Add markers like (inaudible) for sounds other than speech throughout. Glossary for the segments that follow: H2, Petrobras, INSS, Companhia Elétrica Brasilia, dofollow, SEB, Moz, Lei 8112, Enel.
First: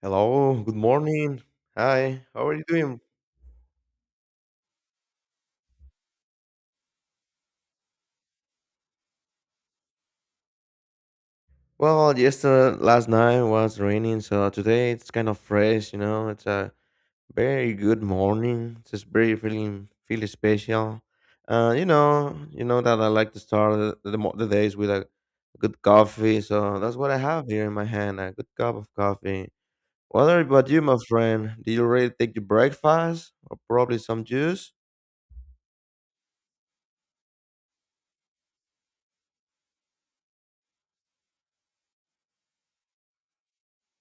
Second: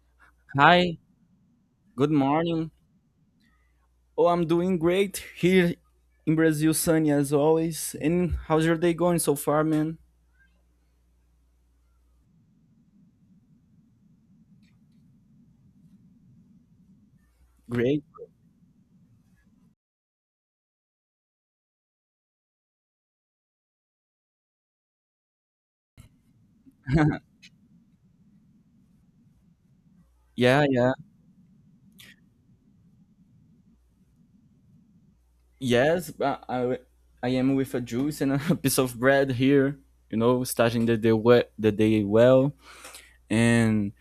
Hello, good Hi, morning. good Hi, how are you morning. doing? Oh, I'm doing great here in Brazil, sunny as always. And how's your day going so far, man? Well, yesterday, last night was raining, so today it's kind of fresh, you know. It's a very Great. good morning. It's just very feel special. You know that I like to start the days with a good coffee, so that's what I have here in my hand, a good cup of coffee. What Yeah, about you, yeah. my friend? Did you already take your breakfast or probably some juice? Yes, I am with a juice and a (laughs) piece of bread here, starting the day, the day well. And,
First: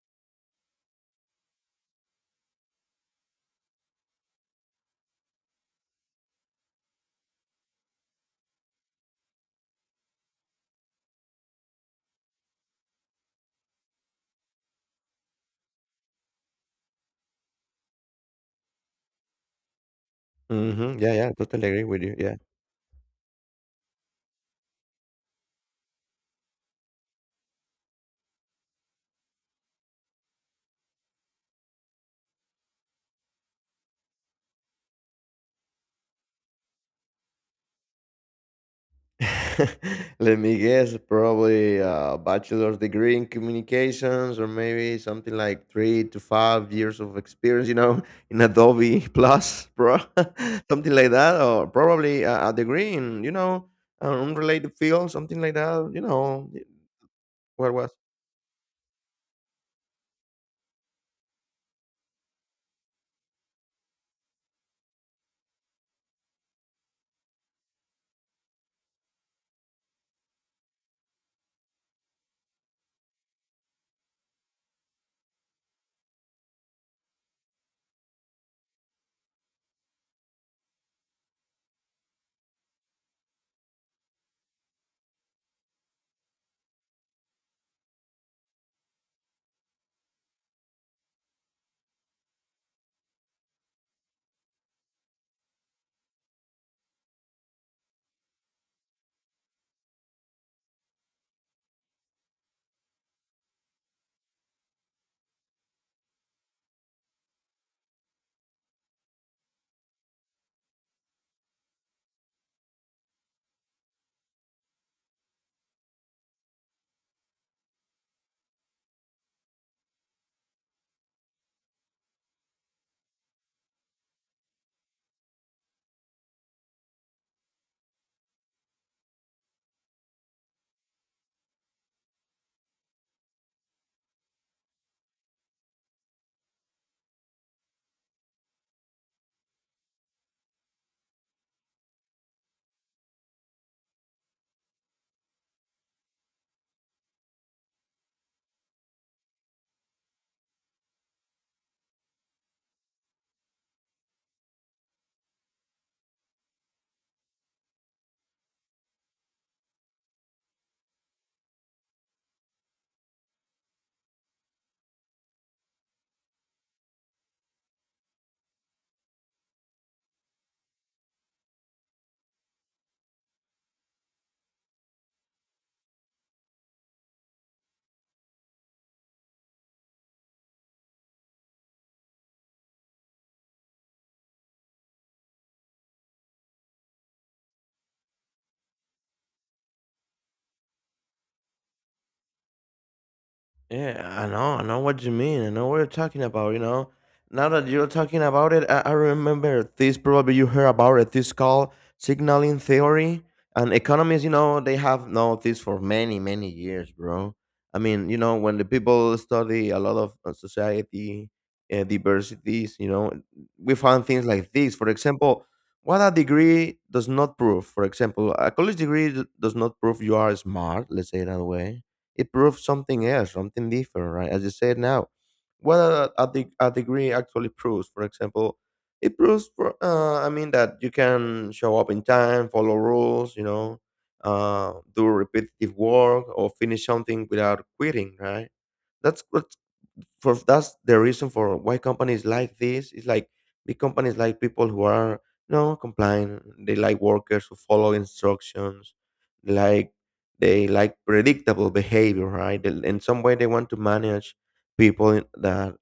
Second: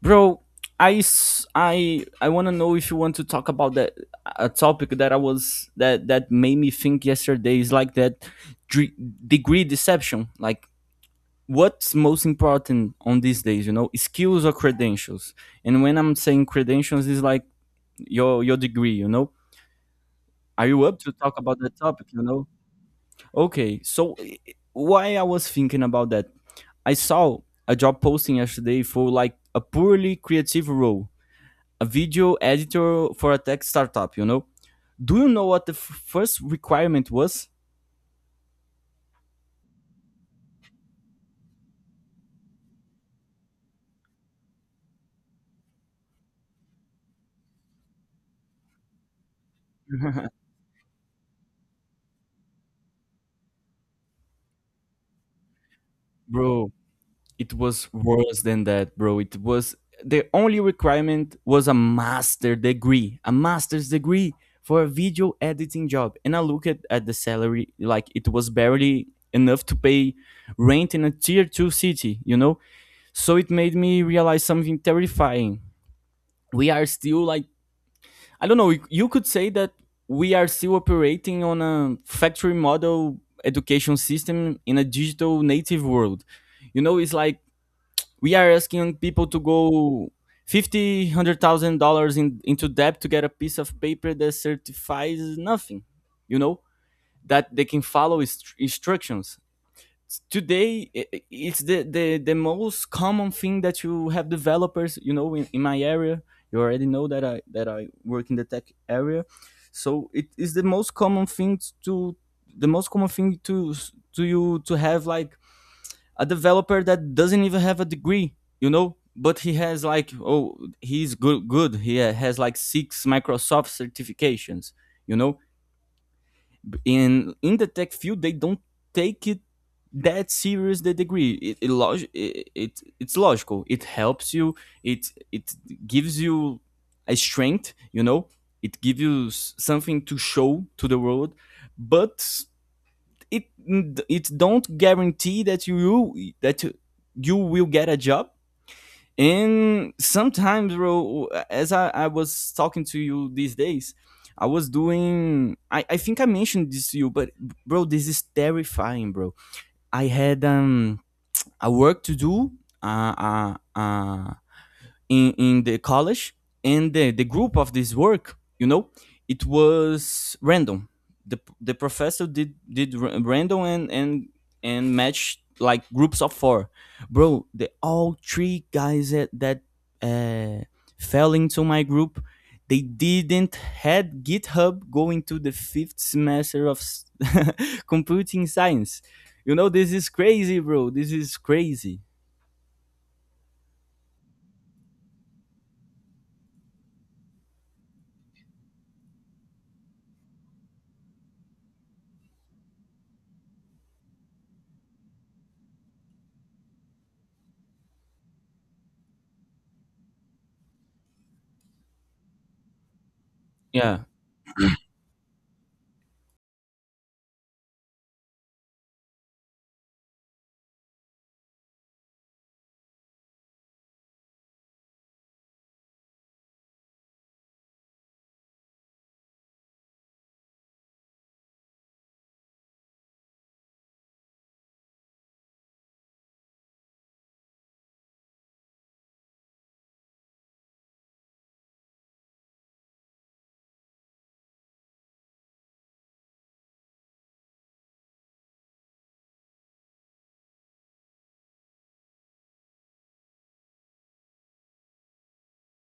bro, I want to know if you want to talk about that a topic that I was that that made me think yesterday, is like that dre- degree deception, like what's most important on these days, skills or credentials. And when I'm saying credentials is like your degree. Are you up Mm-hmm. to Yeah, yeah, talk about totally that agree with topic you. you Yeah. know Okay, so, why I was thinking about that, I saw a job posting yesterday for like a purely creative role, a video editor for a tech startup. Do you know what the first requirement was? (laughs) Let me guess, probably a bachelor's degree in communications, or maybe something like 3 to 5 years of experience, (laughs) in Adobe Plus, pro (laughs) (laughs) something like that, or probably a degree in, an unrelated field, something like that, Bro, it what was was. worse than that, bro. It was The only requirement was a master's degree for a video editing job. And I looked at, the salary, like it was barely enough to pay rent in a tier two city, you know? So it made me realize something terrifying. We are still like, I don't know, you could say that we are still operating on a factory model education system in a digital native world. It's like we are asking people to go fifty hundred thousand dollars in into debt to get a piece of paper that certifies nothing you know that they can follow instructions. Today, it's the most common thing that you have developers, in my area. You already know that I work in the tech area. So it is to the most common thing to you to have like a developer that doesn't even have a degree, but he has like, oh, he's good, he has like six Microsoft certifications. You know. In the tech field, they don't take it that serious, the degree. It's logical. It helps you. It gives you a strength. It gives you something to show to the world. But it it don't guarantee that that you will get a job. And sometimes, bro, as I was talking to you these days, I think I mentioned this to you, but bro, this is terrifying, bro. I had a work to do, uh, uh, uh, in the college, and the group of this work, it was random. The professor did random and matched like groups of four, bro. The all three guys that that uh, fell into my group. They didn't had GitHub going to the fifth semester of (laughs) computing science. This is crazy, bro. This is crazy. Yeah, I know what you mean. I know what you're talking about, you know. Now that you're talking about it, I remember this probably you heard about it, this called signaling theory. And economists, you know, they have known this for many, many years, bro. I mean, you know, when the people study a lot of society diversities, you know, we Yeah, find things like this. For example, what a degree does not prove. For example, a college degree does not prove you are smart, let's say it that way. It proves something else, something different, right? As you said now, what a degree actually proves. For example, it proves, I mean, that you can show up in time, follow rules, do repetitive work, or finish something without quitting, right? That's what that's the reason for why companies like this is like big companies like people who are no compliant. They like workers who follow instructions, like they like predictable behavior, right? They- in some way they want to manage people in- that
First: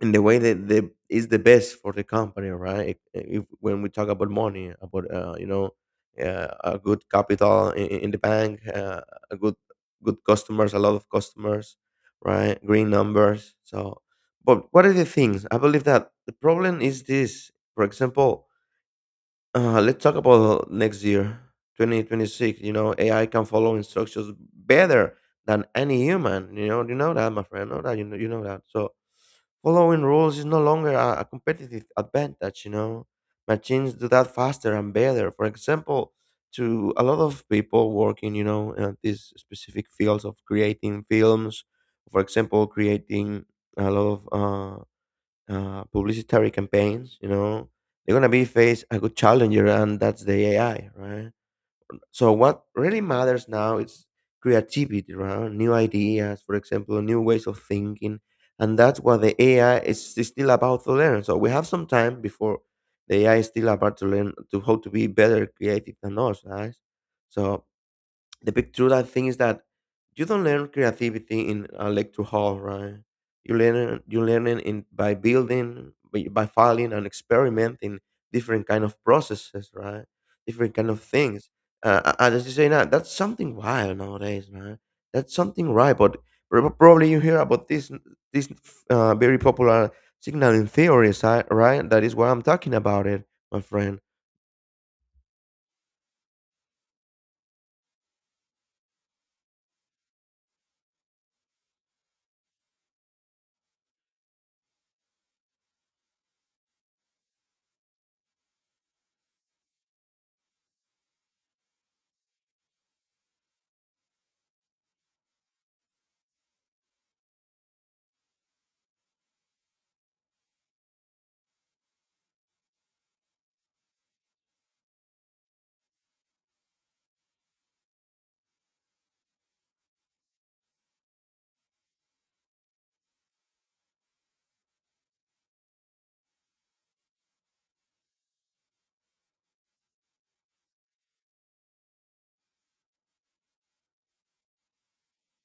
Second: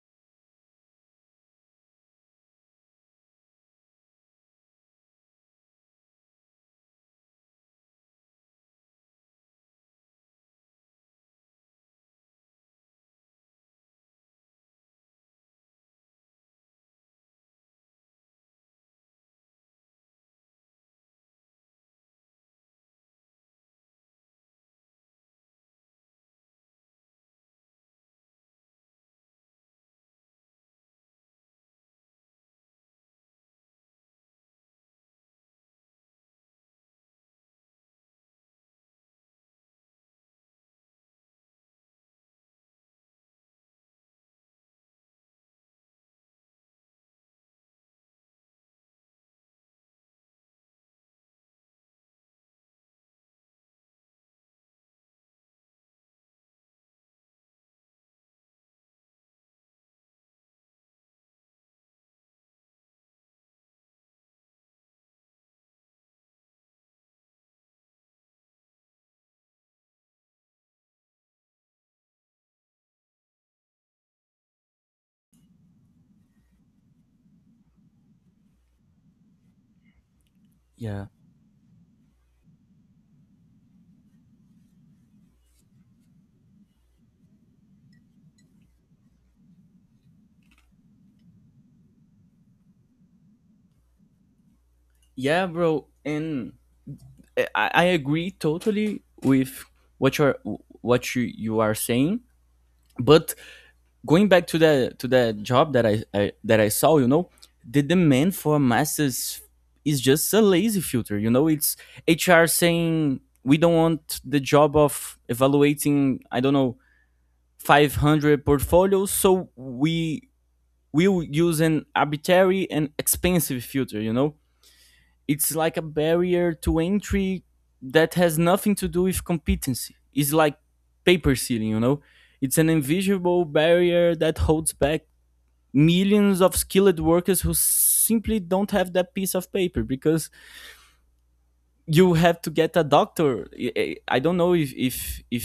in the way that the is the best for the company, right? If when we talk about money, about you know, a good capital in the bank, a good customers, a lot of customers, right? Green numbers. So, but what are the things? I believe that the problem is this. For example, let's talk about next year, 2026. You know, AI can follow instructions better than any human. You know that, my friend. Know that you know that. So following rules is no longer a competitive advantage. You know, machines do that faster and better. For example, to a lot of people working, you know, in these specific fields of creating films, for example, creating a lot of publicitary campaigns, you know, they're gonna be face a good challenger, and that's the AI, right? So what really matters now is creativity, right? New ideas, for example, new ways of thinking, and that's what the AI is still about to learn. So we have some time before the AI is still about to learn to how to be better creative than us, guys. So the big truth I think is that you don't learn creativity in a lecture hall, right? You learn it in by building, by filing and experimenting different kind of processes, right? Different kind of yeah, things. And as you say now, that's something wild nowadays, man. That's something right, but probably you hear about this very popular signaling theories, right? That is what I'm talking about, it, my friend. yeah, bro. And I agree totally with what you're what you are saying. But going back to the job that I saw, the demand for masses is just a lazy filter. It's HR saying we don't want the job of evaluating. I don't know. 500 portfolios, so we will use an arbitrary and expensive filter. It's like a barrier to entry that has nothing to do with competency. It's like paper ceiling, you know? It's an invisible barrier that holds back millions of skilled workers who simply don't have that piece of paper, because you have to get a doctor. Don't know if,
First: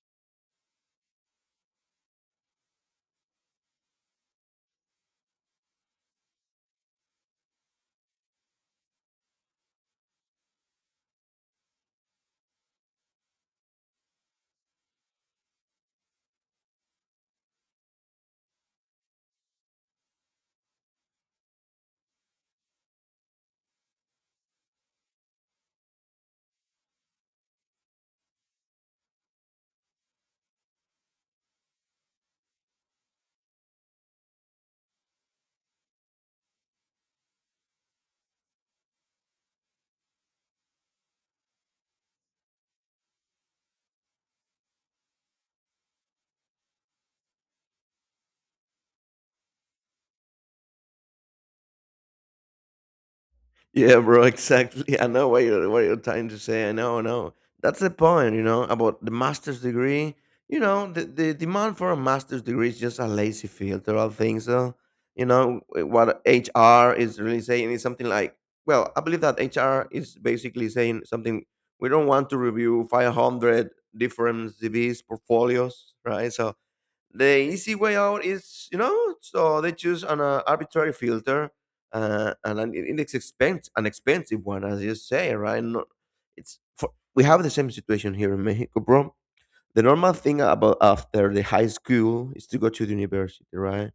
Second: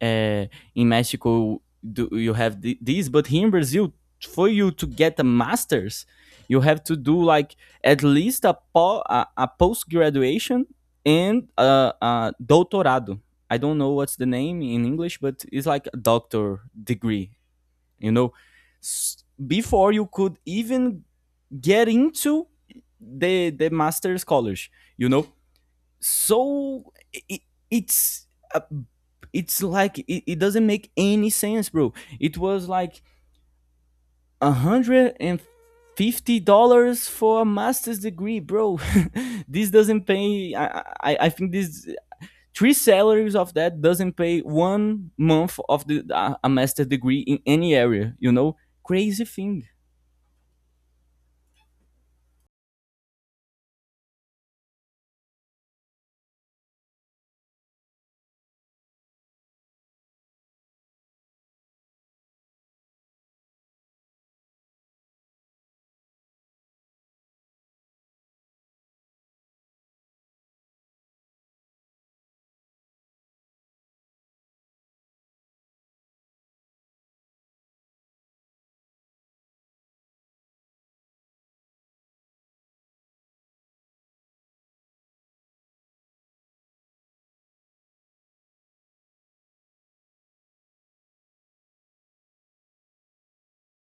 uh, in Mexico do you have this, but here in Brazil, for you to get a master's, you have to do like at least a post graduation and a doutorado. I don't know what's the name in English, but it's like a doctor degree. You know, before you could even get into the master's college. You know, so, it, it's uh, it's like it doesn't make any sense, bro. It was like $150 for a master's degree, bro. (laughs) This doesn't pay. I think this three salaries of that doesn't pay one month of the a master degree in any area. Crazy thing. Yeah, bro, (laughs) exactly. I know what you're trying to say. I know, I know. That's the point, you know, about the master's degree. You know, the demand for a master's degree is just a lazy field. There are things, though. You know, what HR is really saying is something like, well, I believe that HR is basically saying something. We don't want to review 500 different CVs, portfolios, right? So the easy way out is, you know, so they choose an arbitrary filter, and an index expense an expensive one as you say, right? No, it's for, we have the same situation here in Mexico, bro. The normal thing about after the high school is to go to the university, right?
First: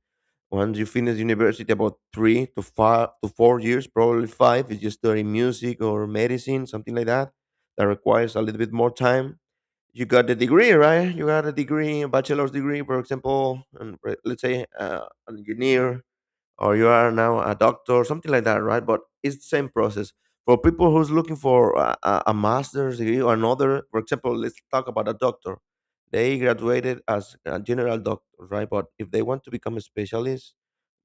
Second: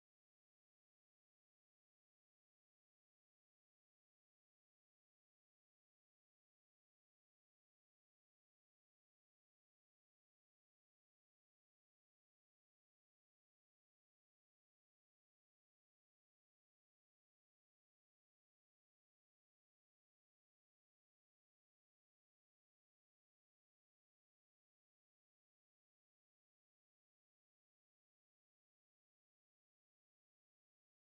Once you finish university about 3 to 5 to 4 years, probably five if you study music or medicine, something like that that requires a little bit more time, you got the degree, right? You got a degree, a bachelor's degree, for example, and let's say an engineer or you are now a doctor, something like that, right? But it's the same process. For people who's looking for a master's degree or another, for example, let's talk about a doctor. They graduated as a general doctor, right? But if they want to become a specialist,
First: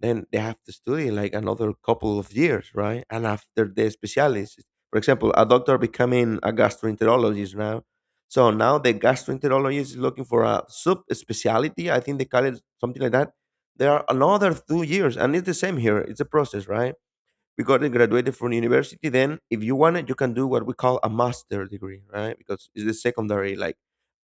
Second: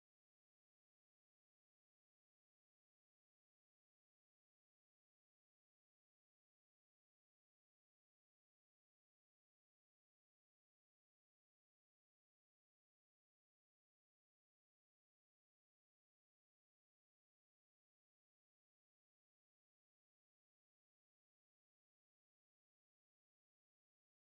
then they have to study like another couple of years, right? And after the specialist, for example, a doctor becoming a gastroenterologist now. So now the gastroenterologist is looking for a sub specialty. I think they call it something like that. There are another 2 years and it's the same here, it's a process, right? Because I graduated from university, then if you want it you can do what we call a master degree, right? Because it's the secondary, like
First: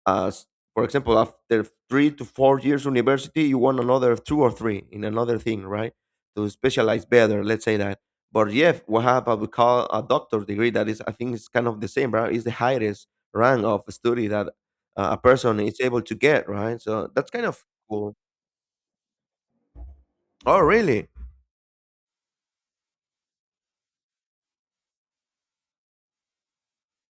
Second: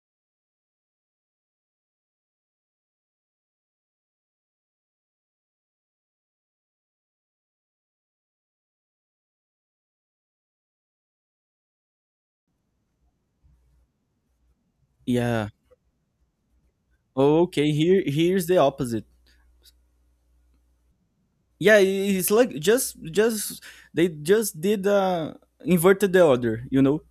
as for example after 3 to 4 years university you want another two or three in another thing, right? To specialize better, let's say that. But yeah, we have what we call a doctor degree that is, I think it's kind of the same, right? It's the highest rank of study that a Yeah. person is able to get, right? So that's kind of Okay. Here cool. here's the opposite. Oh, really? Yeah, it's like just they just did inverted the order,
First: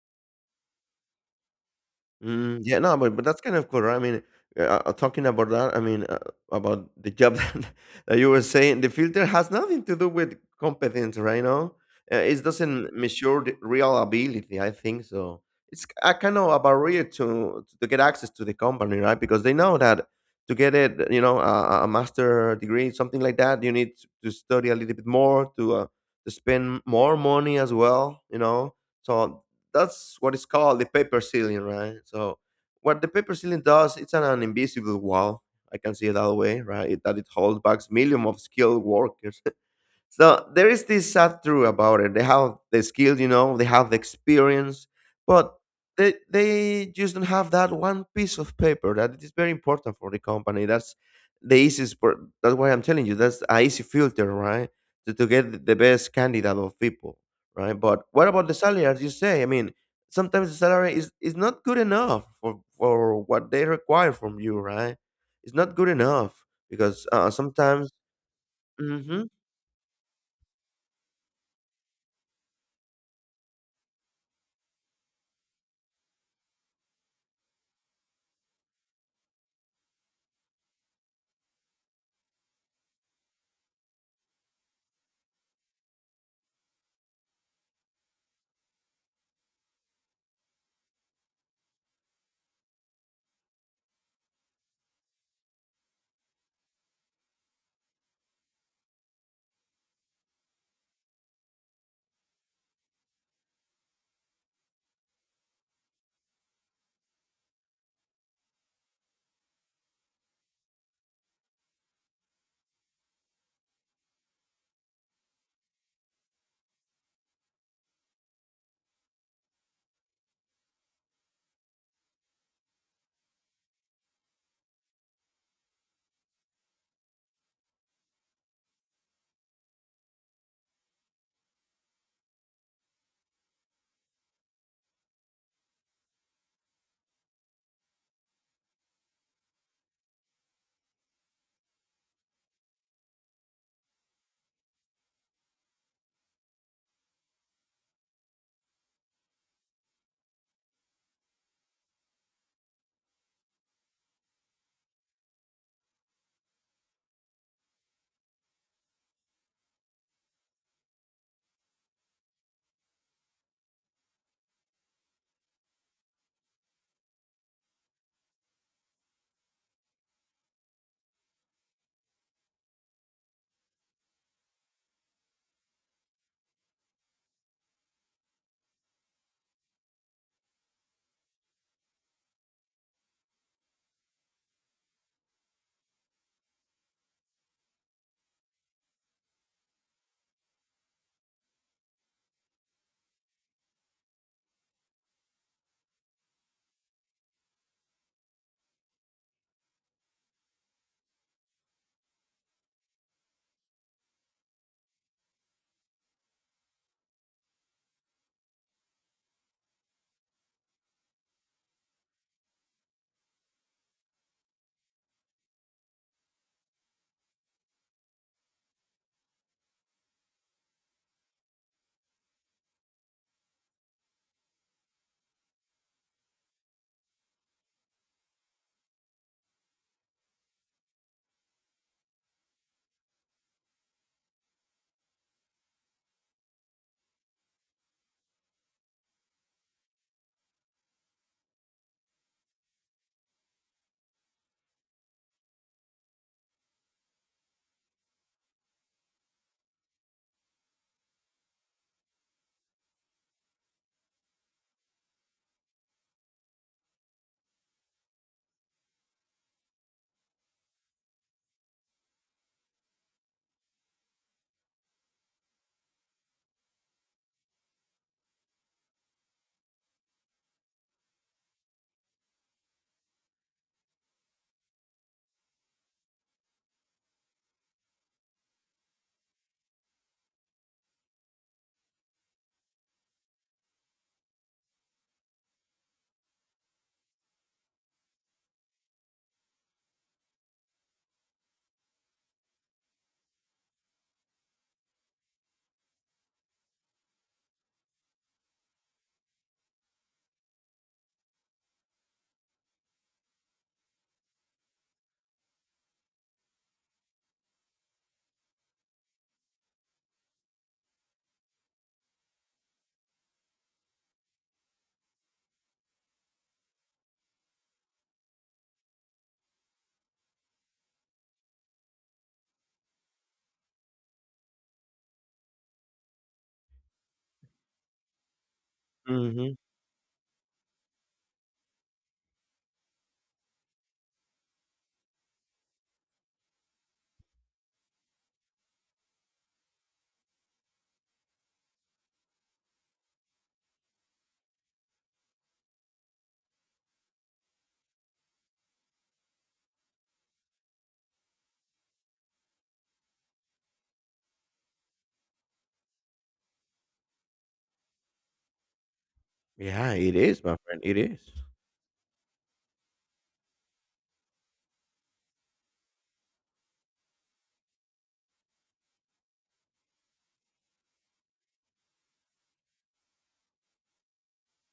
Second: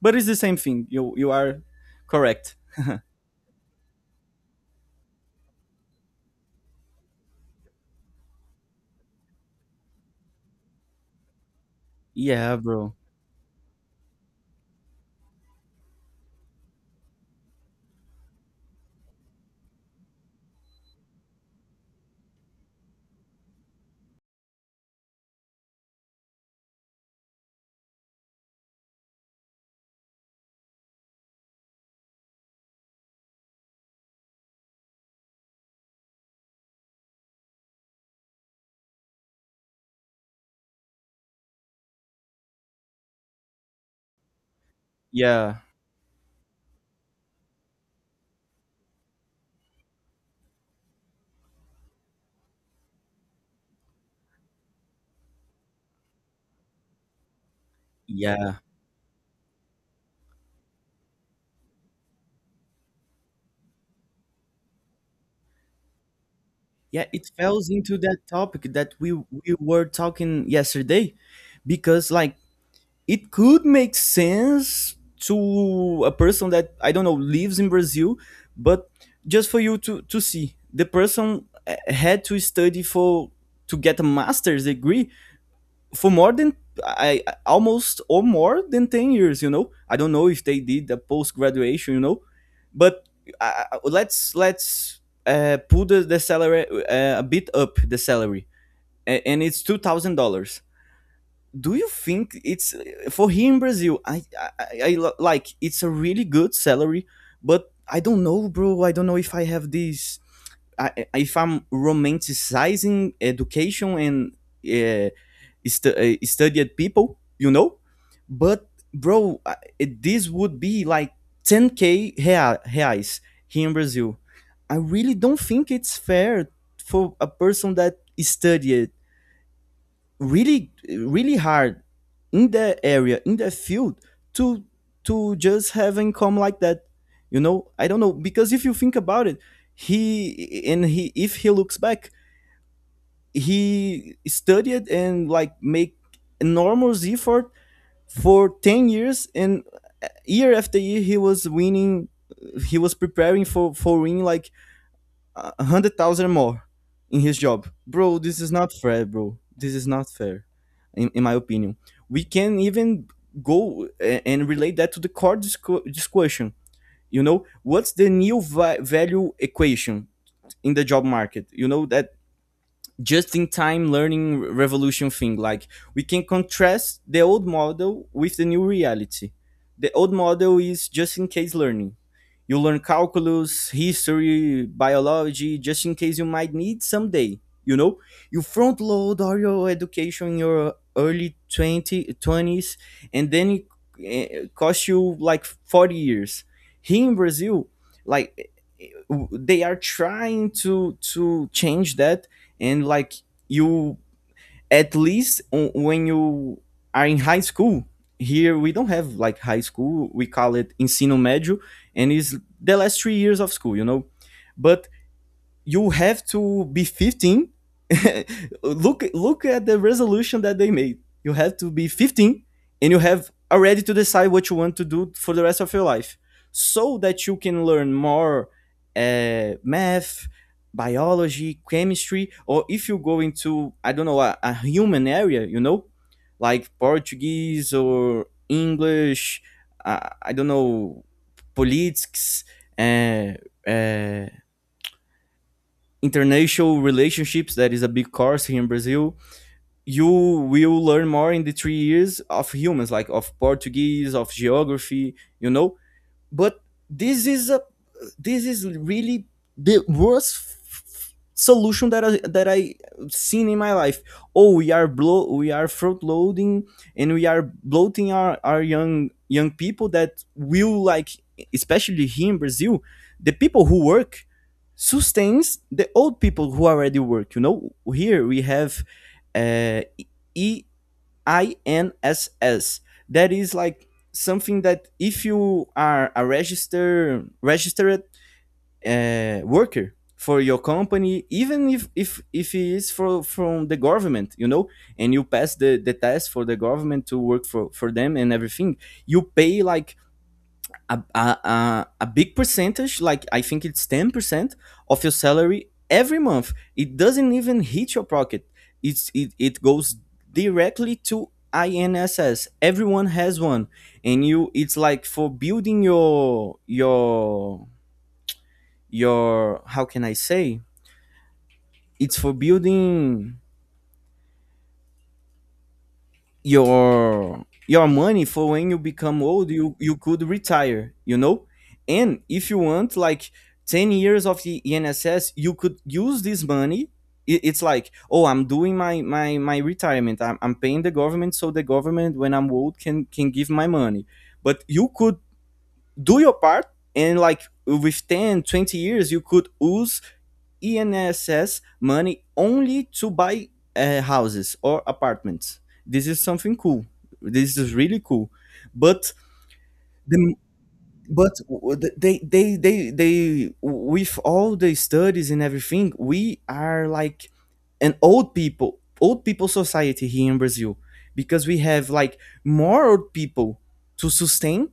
but it's the same thing, you are correct. Mm, yeah, no, but that's kind of cool, right? I mean, talking about that, I mean, about the job (laughs) that, that you were saying, the filter has nothing to do with competence, right? No, it Yeah, bro. doesn't measure the real ability. I think so. It's a kind of a barrier to get access to the company, right? Because they know that to get it, you know, a master degree, something like that, you need to study a little bit more to spend more money as well, you know. So that's what is called the paper ceiling, right? So what the paper ceiling does, it's an invisible wall. I can see it that way, right? It, that it holds back millions of skilled workers. (laughs) So there is this sad truth about it. They have the skills, you know, they have the experience, but Yeah, they just don't have that one piece of paper that is very important for the company. That's the easiest part. That's why I'm telling you. That's a easy filter, right? To get the best candidate of people, right? But what about the yeah, salary? As you say, I mean, sometimes the salary is not good enough for what they require from you, right? It's not good enough yeah, because it falls sometimes. into that topic that we Hmm. we were talking yesterday, because like, it could make sense to a person that, I don't know, lives in Brazil. But just for you to see, the person, had to study for, to get a master's degree for more than, I almost or more than 10 years. I don't know if they did a post graduation. But let's pull the salary, a bit up the salary, and it's $2,000. Do you think it's, for here in Brazil? Like, it's a really good salary. But I don't know, bro, I don't know if I have this. If I'm romanticizing education and, uh, studied people, but bro, this would be like 10K reais here in Brazil. I really don't think it's fair for a person that studied really really hard in their area, in their field, to to just have income like that. I don't know, because if you think about it, he and he if he looks back, he studied and like, make enormous effort for 10 years, and year after year, he was winning, he was preparing for winning like 100,000 more in his job. Bro, this is not fair, bro. This is not fair, in my opinion. We can even go and relate that to the core discussion. What's the new value equation in the job market? You know that just in time learning revolution thing. Like, we can contrast the old model with the new reality. The old model is just in case learning. You learn calculus, history, biology, just in case you might need someday. You know, you front load all your education in your early 20 twenties, and then it costs you like 40 years. Here in Brazil, like they are trying to change that, and like, you at least when you are in high school, here we don't have like high school, we call it ensino médio, and it's the last 3 years of school, but you have to be 15. (laughs) Look, look at the resolution that they made, you have to be 15, and you have already to decide what you want to do for the rest of your life, so that you can learn more math, biology, chemistry, or if you go into, I don't know, a human area, like Portuguese or English, I don't know, politics, uh, uh, international relationships, that is a big course here in Brazil. You will learn more in the 3 years of humans, like of Portuguese, of geography you know but this is a this is really the worst solution that I seen in my life. Oh, we are front loading, and we are bloating our young people that will like, especially here in Brazil, the people who work sustains the old people who already work. Here we have uh, E, INSS. That is like something that, if you are a registered worker for your company, even if it is for from the government, and you pass the test for the government to work for them and everything, you pay like a big percentage, like I think it's 10% of your salary every month. It doesn't even hit your pocket. It goes directly to INSS. Everyone has one. And you it's like for building your, how can I say? It's for building your money for when you become old, you could retire, and if you want like 10 years of the enss, you could use this money. It's like, oh, I'm doing my retirement. I'm paying the government, so the government when I'm old can give my money. But you could do your part, and like, with 10-20 years, you could use ENSS money only to buy houses or apartments. This is something cool. This is really cool. But Yeah, it the is, my friend. It is. but they with all the studies and everything, we are like an old people society here in Brazil, because we have like more old people to sustain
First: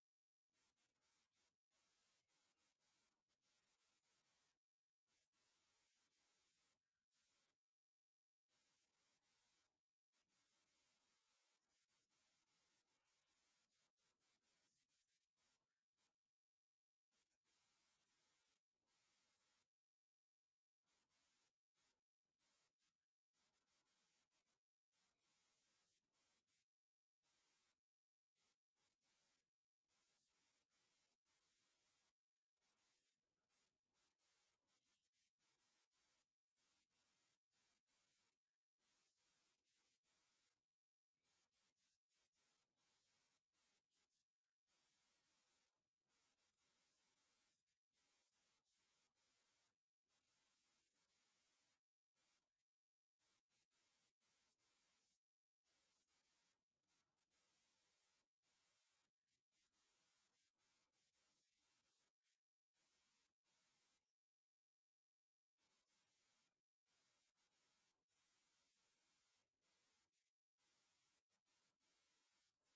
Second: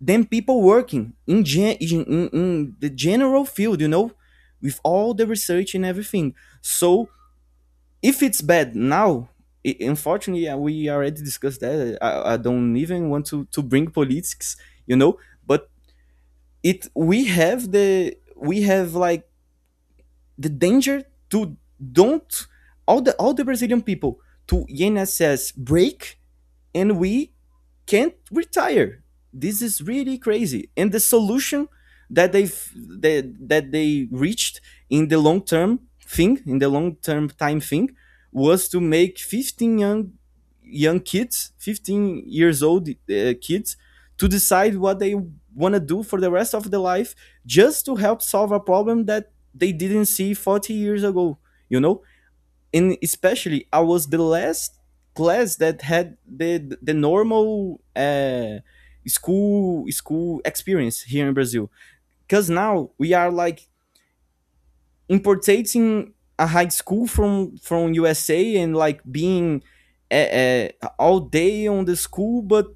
than people working in, in the general field, you know, with all the research and everything. So if it's bad now, we already discussed that. I don't even want to bring politics, you know, but it we have the we have like the danger to don't all the Brazilian people to INSS break and we can't retire. This is really crazy. And the solution that they that they reached in the long term thing, in the long term time thing, was to make 15 young kids, 15 years old kids, to decide what they want to do for the rest of their life, just to help solve a problem that they didn't see 40 years ago. You know, and especially I was the last class that had the normal school experience here in Brazil. Because now we are like importating a high school from USA and like being uh, uh, all day on the school, but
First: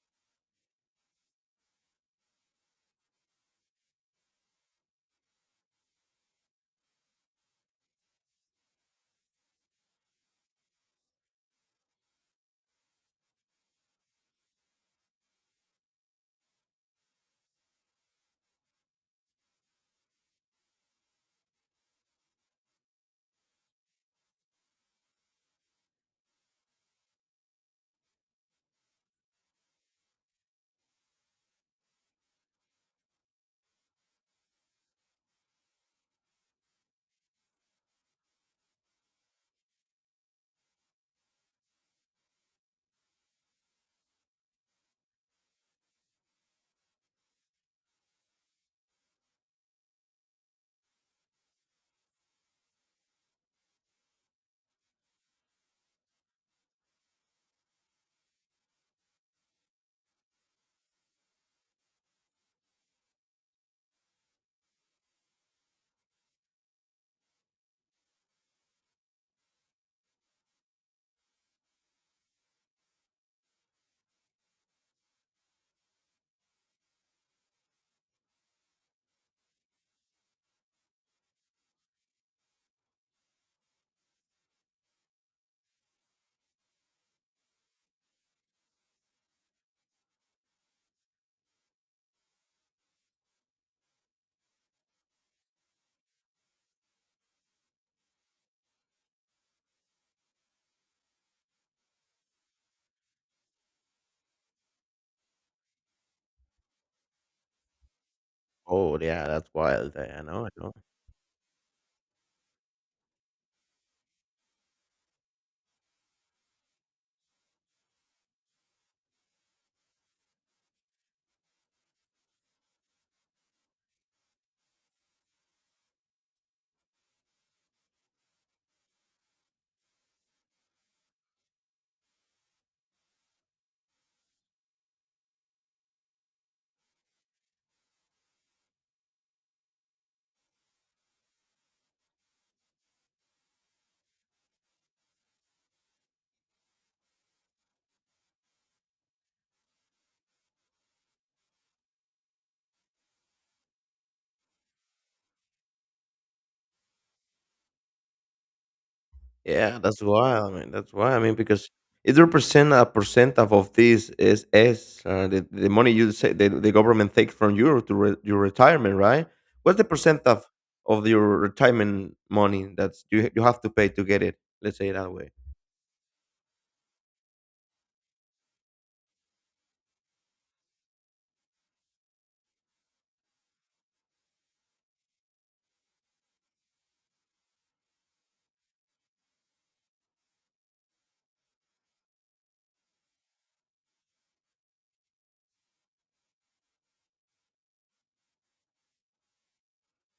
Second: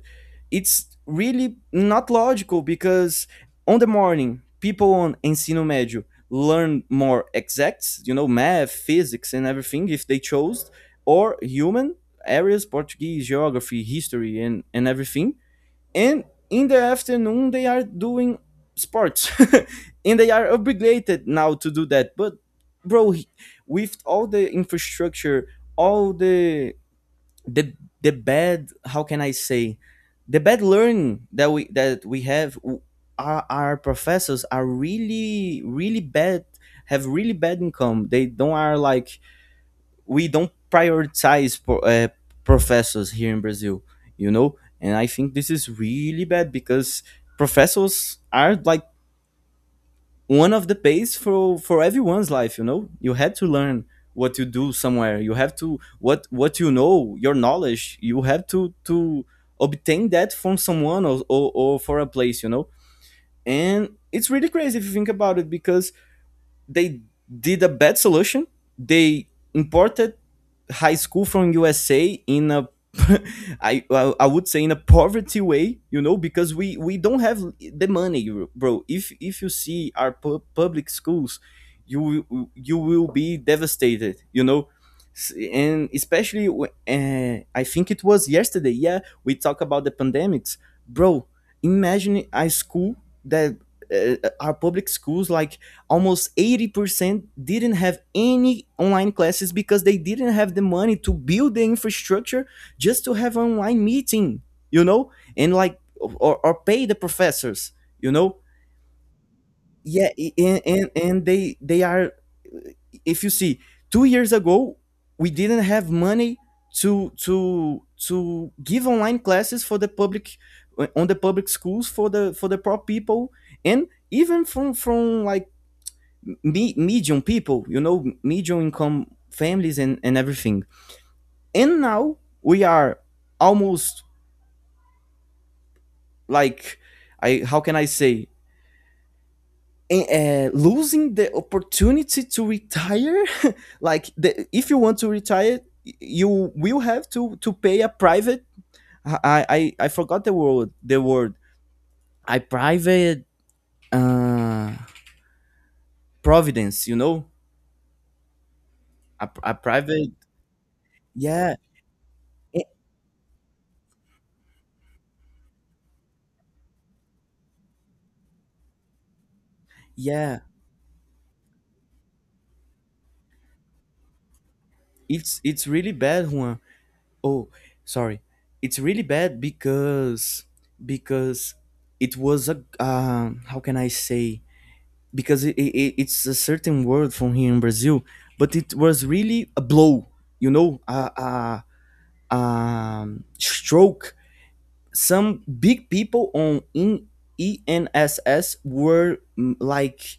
it's really not logical because on the morning people on ensino médio learn more exacts, you know, math, physics, and everything if they chose, or human areas, Portuguese, geography, history, and everything and in the afternoon they are doing sports (laughs) and they are obligated now to do that but bro, with all the infrastructure, all the the bad, how can I say, the bad learning that we have, our professors are really bad, have really bad income, they don't are like, we don't prioritize professors here in Brazil, you know? And I think this is really bad because professors are like one of the base for everyone's life, you know? You had to learn what you do somewhere. You have to, what you know, your knowledge, you have to obtain that from someone or for a place, you know? And it's really crazy if you think about it because they did a bad solution. They imported high school from USA in a (laughs) I would say in a poverty way, you know, because we don't have the money, bro. If you see our public schools, you will be devastated, you know. And especially, I think it was yesterday. Yeah, we talk about the pandemics, bro. Imagine a school that uh, our public schools like almost 80% didn't have any online classes because they didn't have the money to build the infrastructure just to have an online meeting, you know, and like or pay the professors, you know. Oh, yeah, that's wild. Yeah, I know, I and, know. and and they are, if you see 2 years ago, we didn't have money to give online classes for the public, on the public schools, for the poor people, and even from like medium people, you know, medium income families, and everything. And now we are almost like, I, how can I say, losing the opportunity to retire. (laughs) Like, the, if you want to retire, you will have to pay a private. I forgot the word. The word, a private, uh, providence. You know, a Yeah, that's private. wild, man. That's wild. I mean, Yeah, because it eh, represent a percent of this is the money you say the government takes from you to re, your retirement, right? What's the percent yeah. Of your retirement money that's you you have to pay to get it? Let's say it that way. It's really bad, Juan. Oh, sorry. It's really bad because because it was a, how can I say? Because it's a certain word from here in Brazil, but it was really a blow. You know, a stroke. Some big people on in ENSS were like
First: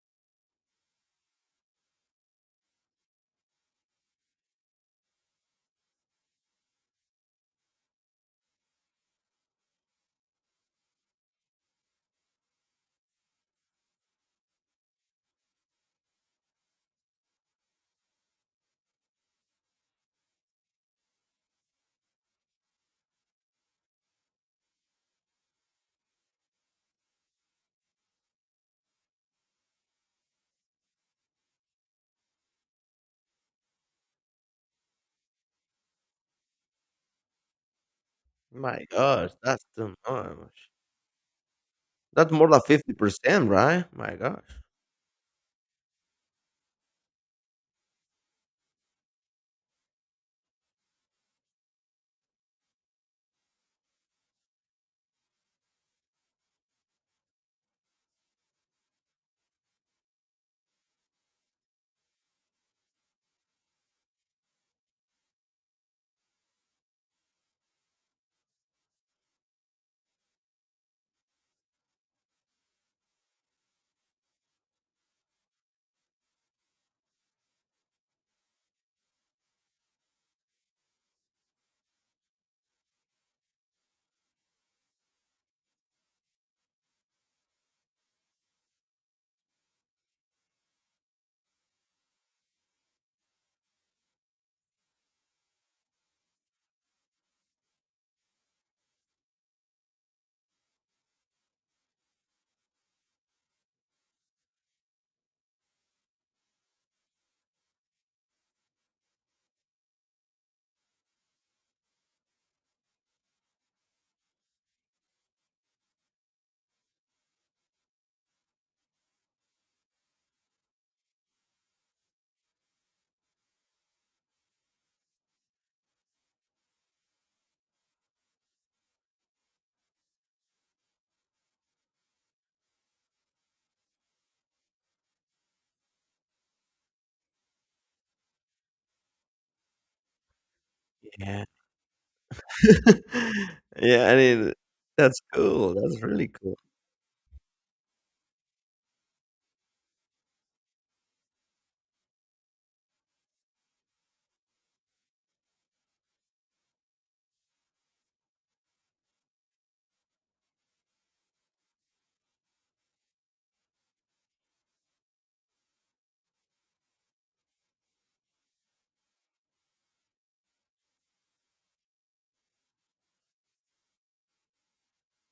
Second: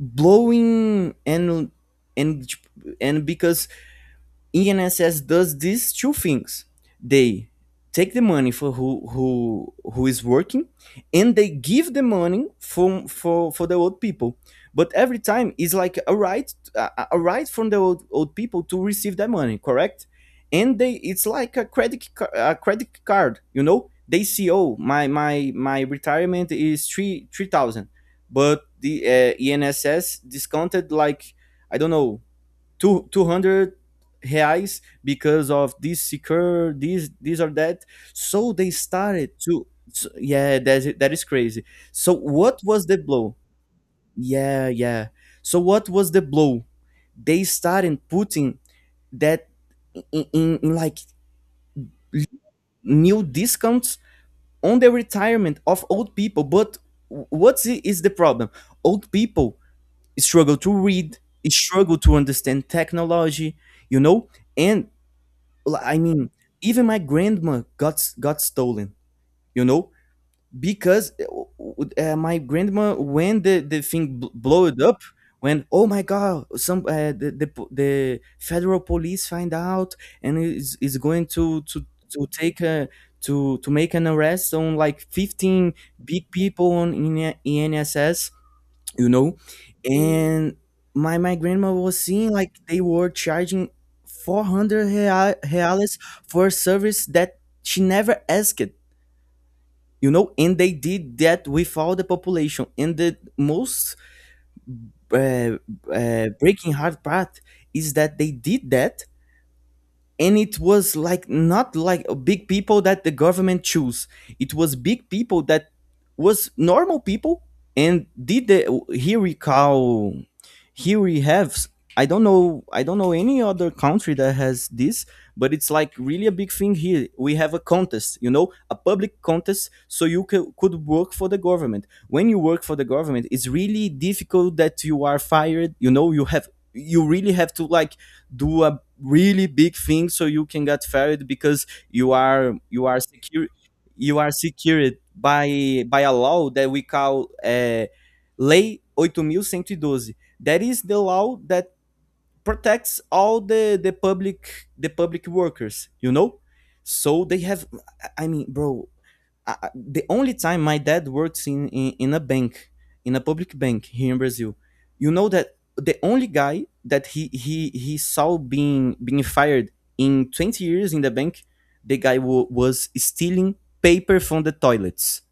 blowing and and because ENSS does these two things. They take the money for who is working, and they give the money from for the old people, but every time it's like a right, a right from the old people to receive that money, correct, and they, it's like a credit, a credit card, you know, they see, oh, my retirement is three thousand, but the enss discounted like I don't know, 200 reais because of this secure, this or that, so they My gosh, started that's to, too so, yeah, much. That is crazy, so That's more than what was fifty the blow? percent, right? My gosh. Yeah, yeah. So what was the blow? They started putting that, in like l- new discounts on the retirement of old people, but what is the problem? Old people struggle to read, struggle to understand technology, you know. And, I mean, even my grandma got got stolen. You know, because my grandma, when the thing blowed up, when, oh my god, some, the federal police find out and is going to take a, to make an arrest on like 15 big people on in NSS, you know. And my grandma was seeing like they were charging 400 reales for a service that she never asked, you know, and they did that with all the population, and the most uh, breaking heart part is that they did that, and it was like not like a big people that the government choose, it was big people that was normal people and did the, here we call, here we have I don't know, I don't know any other country that has this, but it's like really a big thing. Here we have a contest, you know, a public contest, so you could work for the government. When you work for the government, it's really difficult that you are fired, you know, you have, you really have to like do a really big thing so you can get fired, because you are, you are secure, (laughs) Yeah, I you are mean, secured that's cool, by that's a really law cool. that (laughs) we call Lei eight mil cento e Doze, that is the law that protects all the the public workers, you know. So they have, I mean, bro, I, the only time my dad works in, in a bank, in a public bank here in Brazil, you know that the only guy that he saw being fired in 20 years in the bank, the guy was stealing paper from the toilets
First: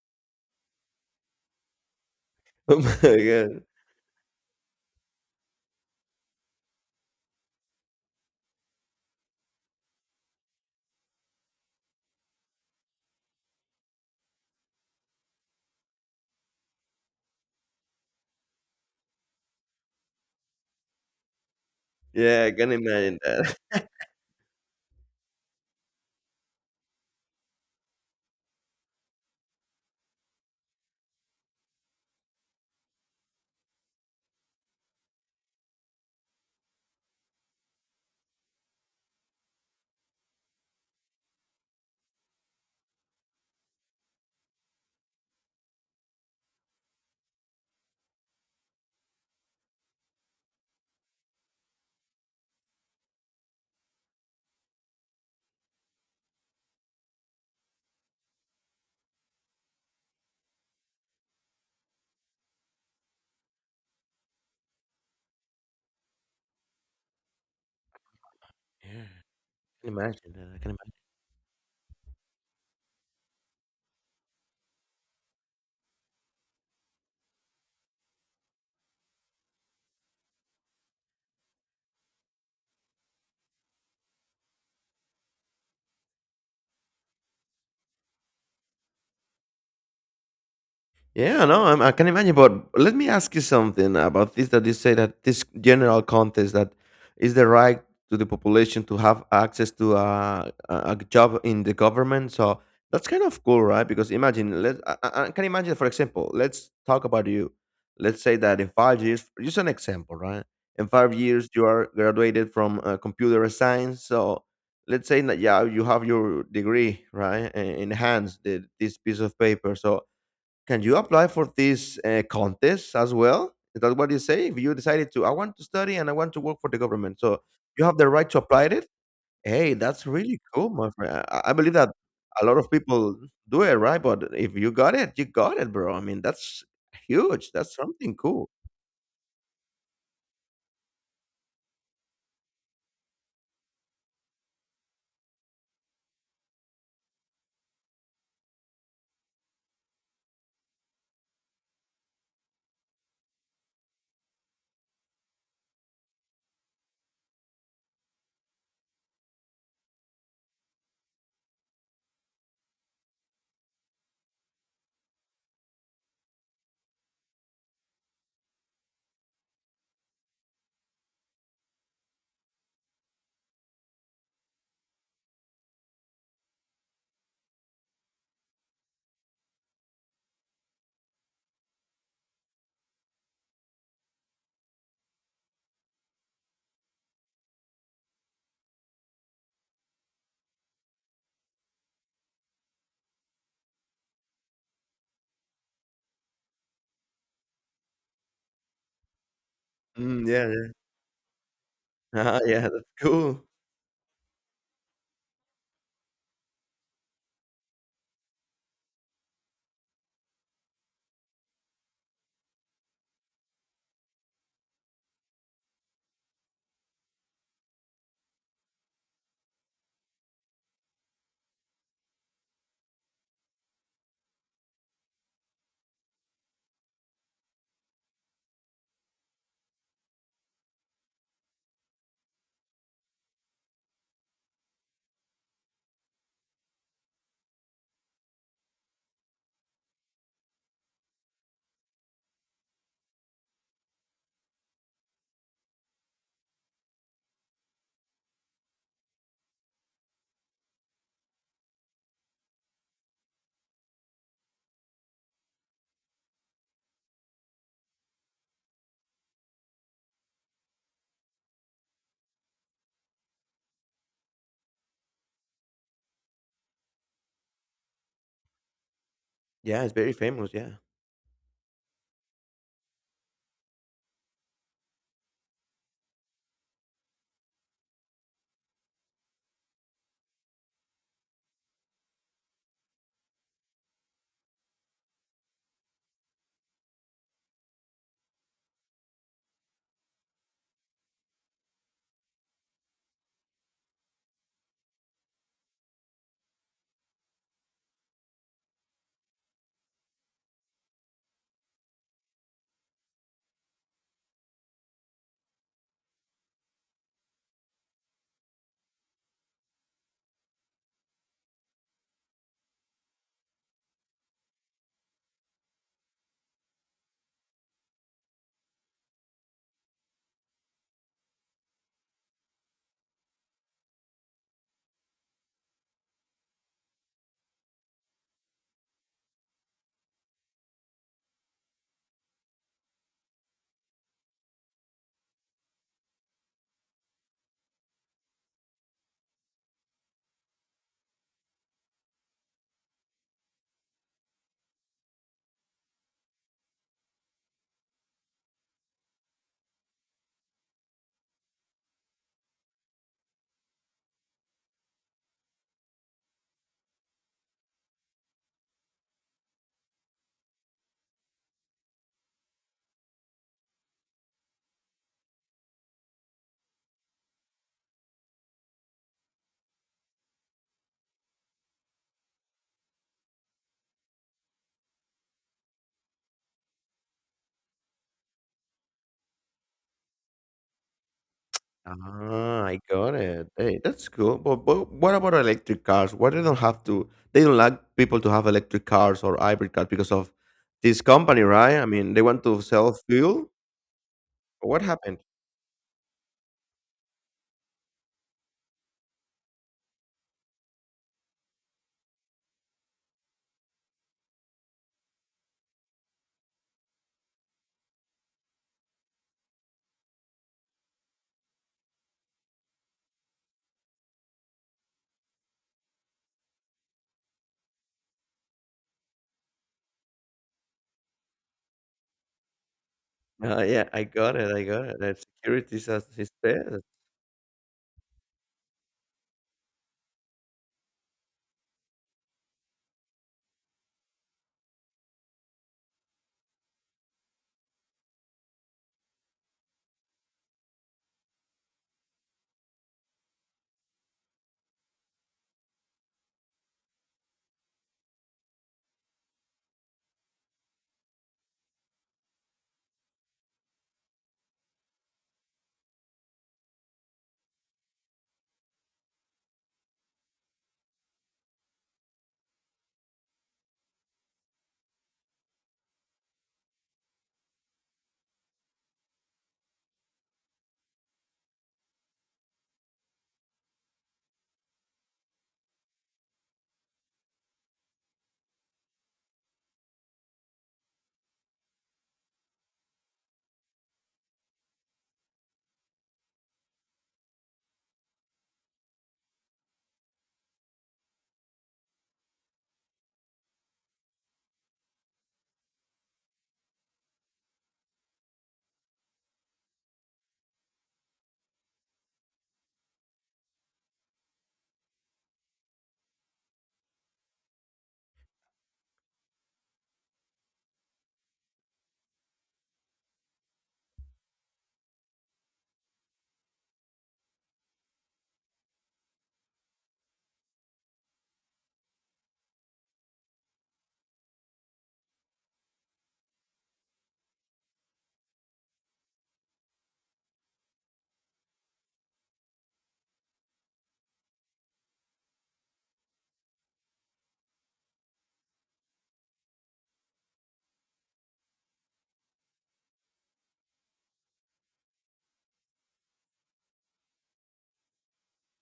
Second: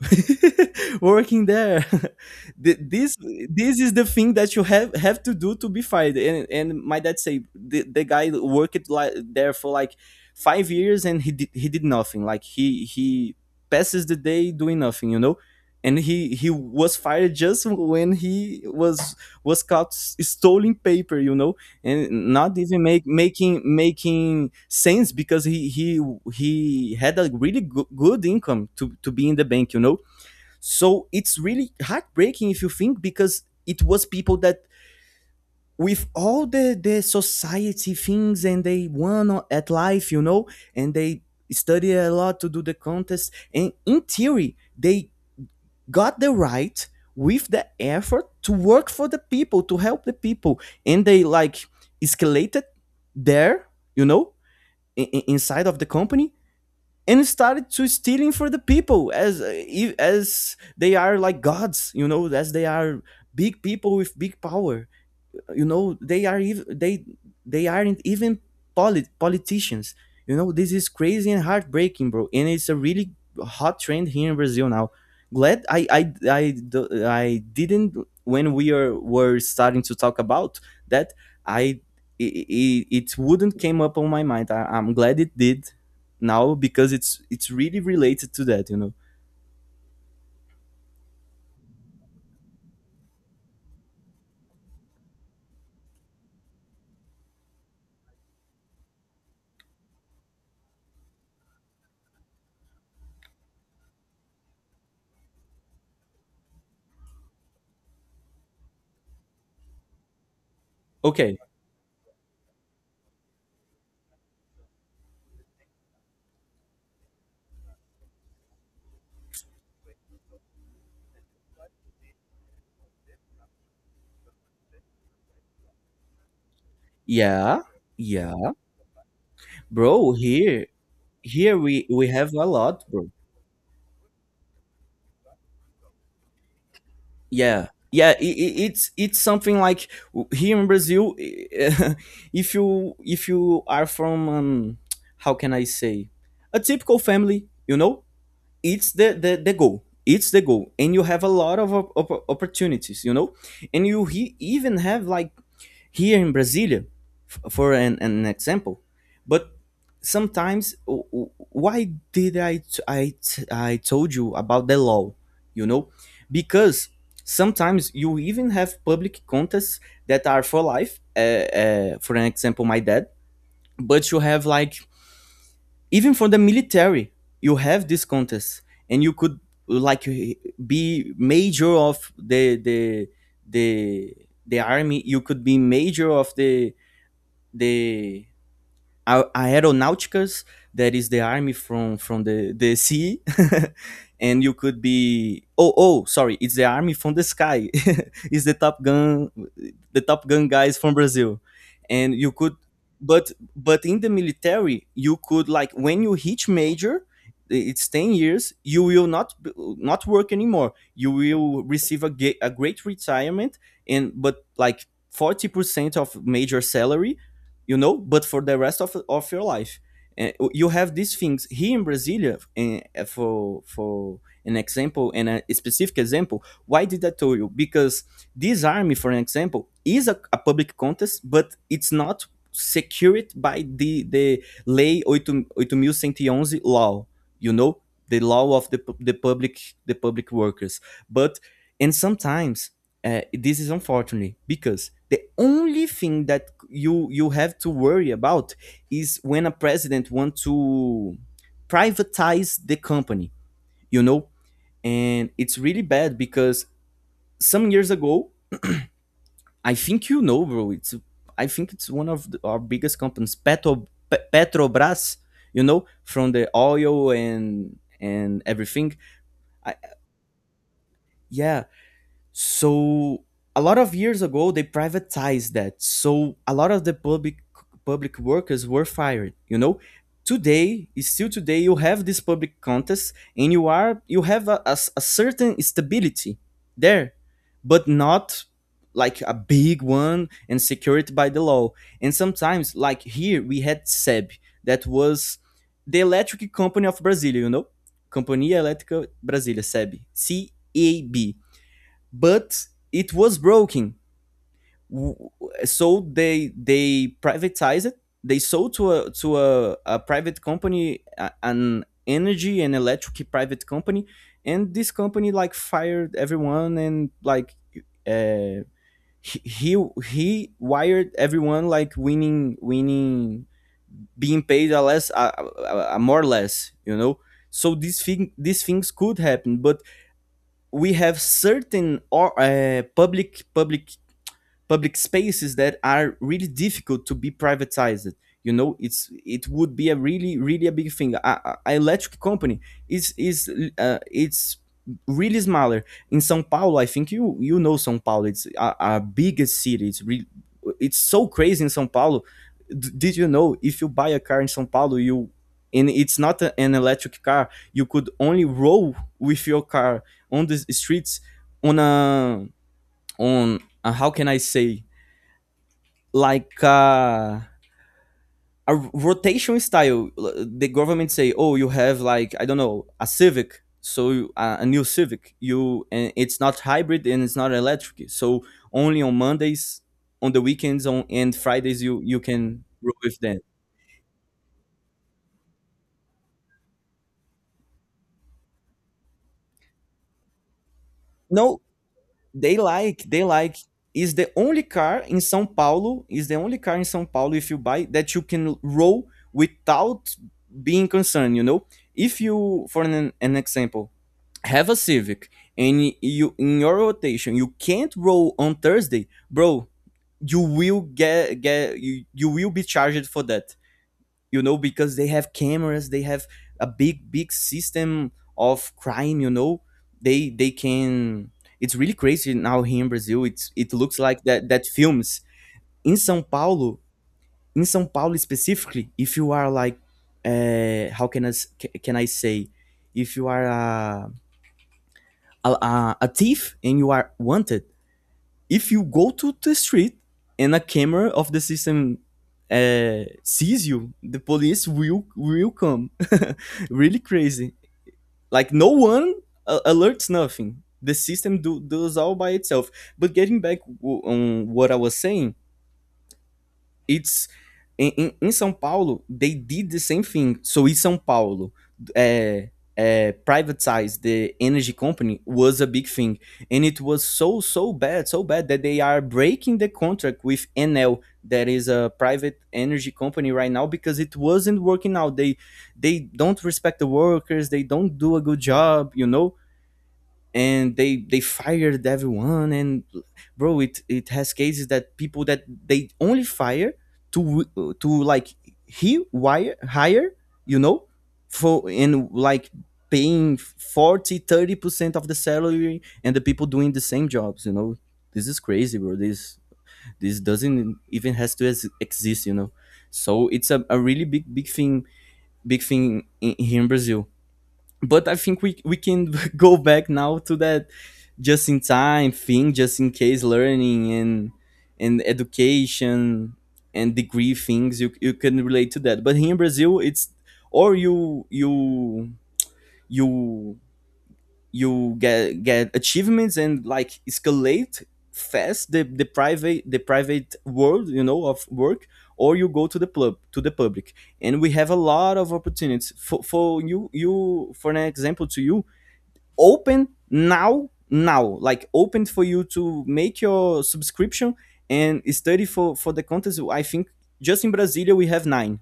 (laughs) working there (laughs) Oh this my god. this is the thing that you have to do to be fired. And my dad say, the guy worked like there for like 5 years and he did, he did nothing, like he passes the day doing nothing, you know, and he was fired just when he was caught stealing paper, you know, and Yeah, I not can even make imagine that. Making sense, because he had a really good income to be in the bank, you know. So it's really heartbreaking if you think, because it was people that, with all the society things, and they won at life, you know, and they studied a lot to do the contest, and in theory they got the right with the effort to work for the people, to help the people, and they like escalated there, you know, in, inside of the company, and started to stealing for the people as, as they are like gods, you know, as they are big people with big power, you know, they aren't even (laughs) Yeah, I politicians, can imagine you that, know. I This can. is crazy and heartbreaking, bro, and it's a really hot trend here in Brazil now. Glad I didn't, when we are were starting to talk about that, I it, it wouldn't came up on my mind. I'm glad it did now because it's really related to that, you know. Yeah, no, I'm, I can imagine. But let me ask you something about this that you say that this general contest that is the right to the population to have access to a job in the government. So that's kind of cool, right? Because imagine, let I can imagine, for example, let's talk about you. Let's say that in 5 years, just an example, right? In five Okay. years, you are graduated from computer science. So let's say that yeah, you have your degree, right, in hands, the, this piece of paper. So can you apply for this contests as well? Is that what you say? If you decided to, I want to study and I want to work for the government, so Yeah, you have the right to yeah. apply it. Hey, that's Bro, really here, cool, my friend. I here believe that we have a a lot of lot, bro. people do it, right? But if you got it, you got it, bro. I mean, that's huge. Yeah, That's yeah. something cool. It's something like, here in Brazil, (laughs) if you, if you are from how can I say, a typical family, you know, it's the the goal. It's the goal, and you have a lot of opportunities, and even have like here in Brasilia, for an example. But sometimes, why did I I told you about the law, you know because sometimes you even have public contests that are for life. For an example, my dad. But you have like, even for the military, you have this contest. And you could, like, be major of the the army. You could be major of the aeronauticas, that is the army from the sea. (laughs) And you could be, oh, oh sorry, it's the army from the sky. (laughs) It's the top gun, the top Mm, gun yeah, yeah, guys from Brazil. And you (laughs) could, yeah. That's cool. but in the military you could, like, when you hit major, it's 10 years you will not not work anymore. You will receive a great retirement. And but like, 40% of major salary, but for the rest of your life. And you have these things here in Brasilia, and for an example, and a specific example, why did I tell you? Because this army, for an example, is a public contest, but it's not secured by the lei 8 mil cento e Onze law, you know the law of the public, the public workers. But and sometimes, this is unfortunate because the only thing that you have to worry about is when a president wants to privatize the company, you know and it's really bad because some years ago, I think, you know, bro, it's, I think it's one of the, our biggest companies, Petrobras, from the oil and everything. I, Yeah, it's very famous. Yeah. yeah. So a lot of years ago, they privatized that. So a lot of the public workers were fired. You know, today, still today, you have this public contest, and you have a certain stability there, but not like a big one and secured by the law. And sometimes, like here, we had SEB that was the electric company of Brasilia. You know, Companhia Elétrica Brasilia (SEB) (CEAB), but it was broken, so they privatized it. They sold to a private company, an energy and electric private company. And this company, like, fired everyone, and like, uh, he he he wired everyone, like, winning, being paid a less, a more less, so these things could happen. But we have certain or, public spaces that are really difficult to be privatized, it's, it would be a really, really a big thing. A electric company is it's really smaller. In Sao Paulo, I think, you know Sao Paulo, it's a biggest city, it's really, it's so crazy in Sao Paulo. Did you know if you buy a car in Sao Paulo, you, and it's not an electric car, you could only roll with your car on the streets, on a, how can I say, like, a rotation style. The government say, "Oh, you have, like, I don't know, a Civic, so, a new Civic. You, and it's not hybrid and it's not electric. So only on Mondays, on the weekends, on and Fridays you can Ah, I roll got with them." it. Hey, that's cool. But what about electric cars? Why they don't have to? They don't like people to have electric cars or hybrid cars because of this company, No. right? I mean, they want They to sell like, they fuel. like. Is the only What car in happened? São Paulo, is the only car in São Paulo, if you buy that you can roll without being concerned, you know? If you, for an example, have a Civic, and you, in your rotation, you can't roll on Thursday, bro, you will get you will be charged for that, because they have cameras, they have a big big system of crime, they can, it's really crazy now here in Brazil, it's, it Yeah, looks I like got that, it. I got it. That films. security is In as Sao is Paulo, best. Specifically, if you are like, how can I can I say, if you are a, a thief and you are wanted, if you go to the street and a camera of the system, sees you, the police will come. (laughs) Really crazy. Like no one, alerts nothing. The system does all by itself. But getting back on what I was saying, it's, in São Paulo, they did the same thing. So in São Paulo, eh, privatize the energy company was a big thing, and it was so, so bad that they are breaking the contract with Enel, that is a private energy company right now, because it wasn't working out. They don't respect the workers, they don't do a good job, and they fired everyone. And bro, it has cases that people that they only fire to to, like, he wire hire, you know for, and like paying 40, 30% of the salary, and the people doing the same jobs, this is crazy, bro. This doesn't even has to exist, so it's a really big big thing, in, here in Brazil. But I think we can (laughs) go back now to that just in time thing, just in case learning and education and degree things, you can relate to that. But here in Brazil, it's, or you you get achievements and, like, escalate fast the private, world, of work. Or you go to the pub, to the public, and we have a lot of opportunities for you, for an example, to you open now, like open for you to make your subscription and study for the contest. I think just in Brasilia we have nine,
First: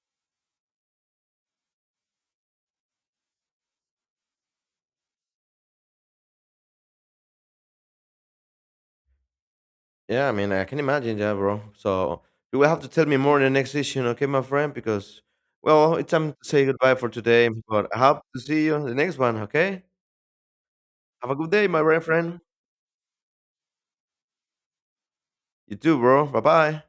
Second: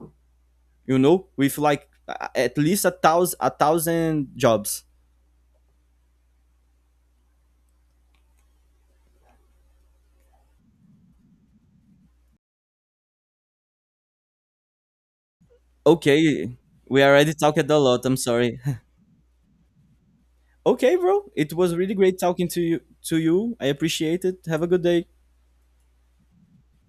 you know, with like at least a thousand jobs. Yeah, I mean, I can imagine that, bro. So you will have to tell me more in the next session, okay, my friend? Because well, it's time to Okay, say goodbye we for already today. talked a But I lot, I'm hope to sorry. see (laughs) you in the next one. Okay? Okay, bro, Have a it good day, was really my great friend. talking to you. I appreciate it. Have a good day. You too, bro. Bye bye.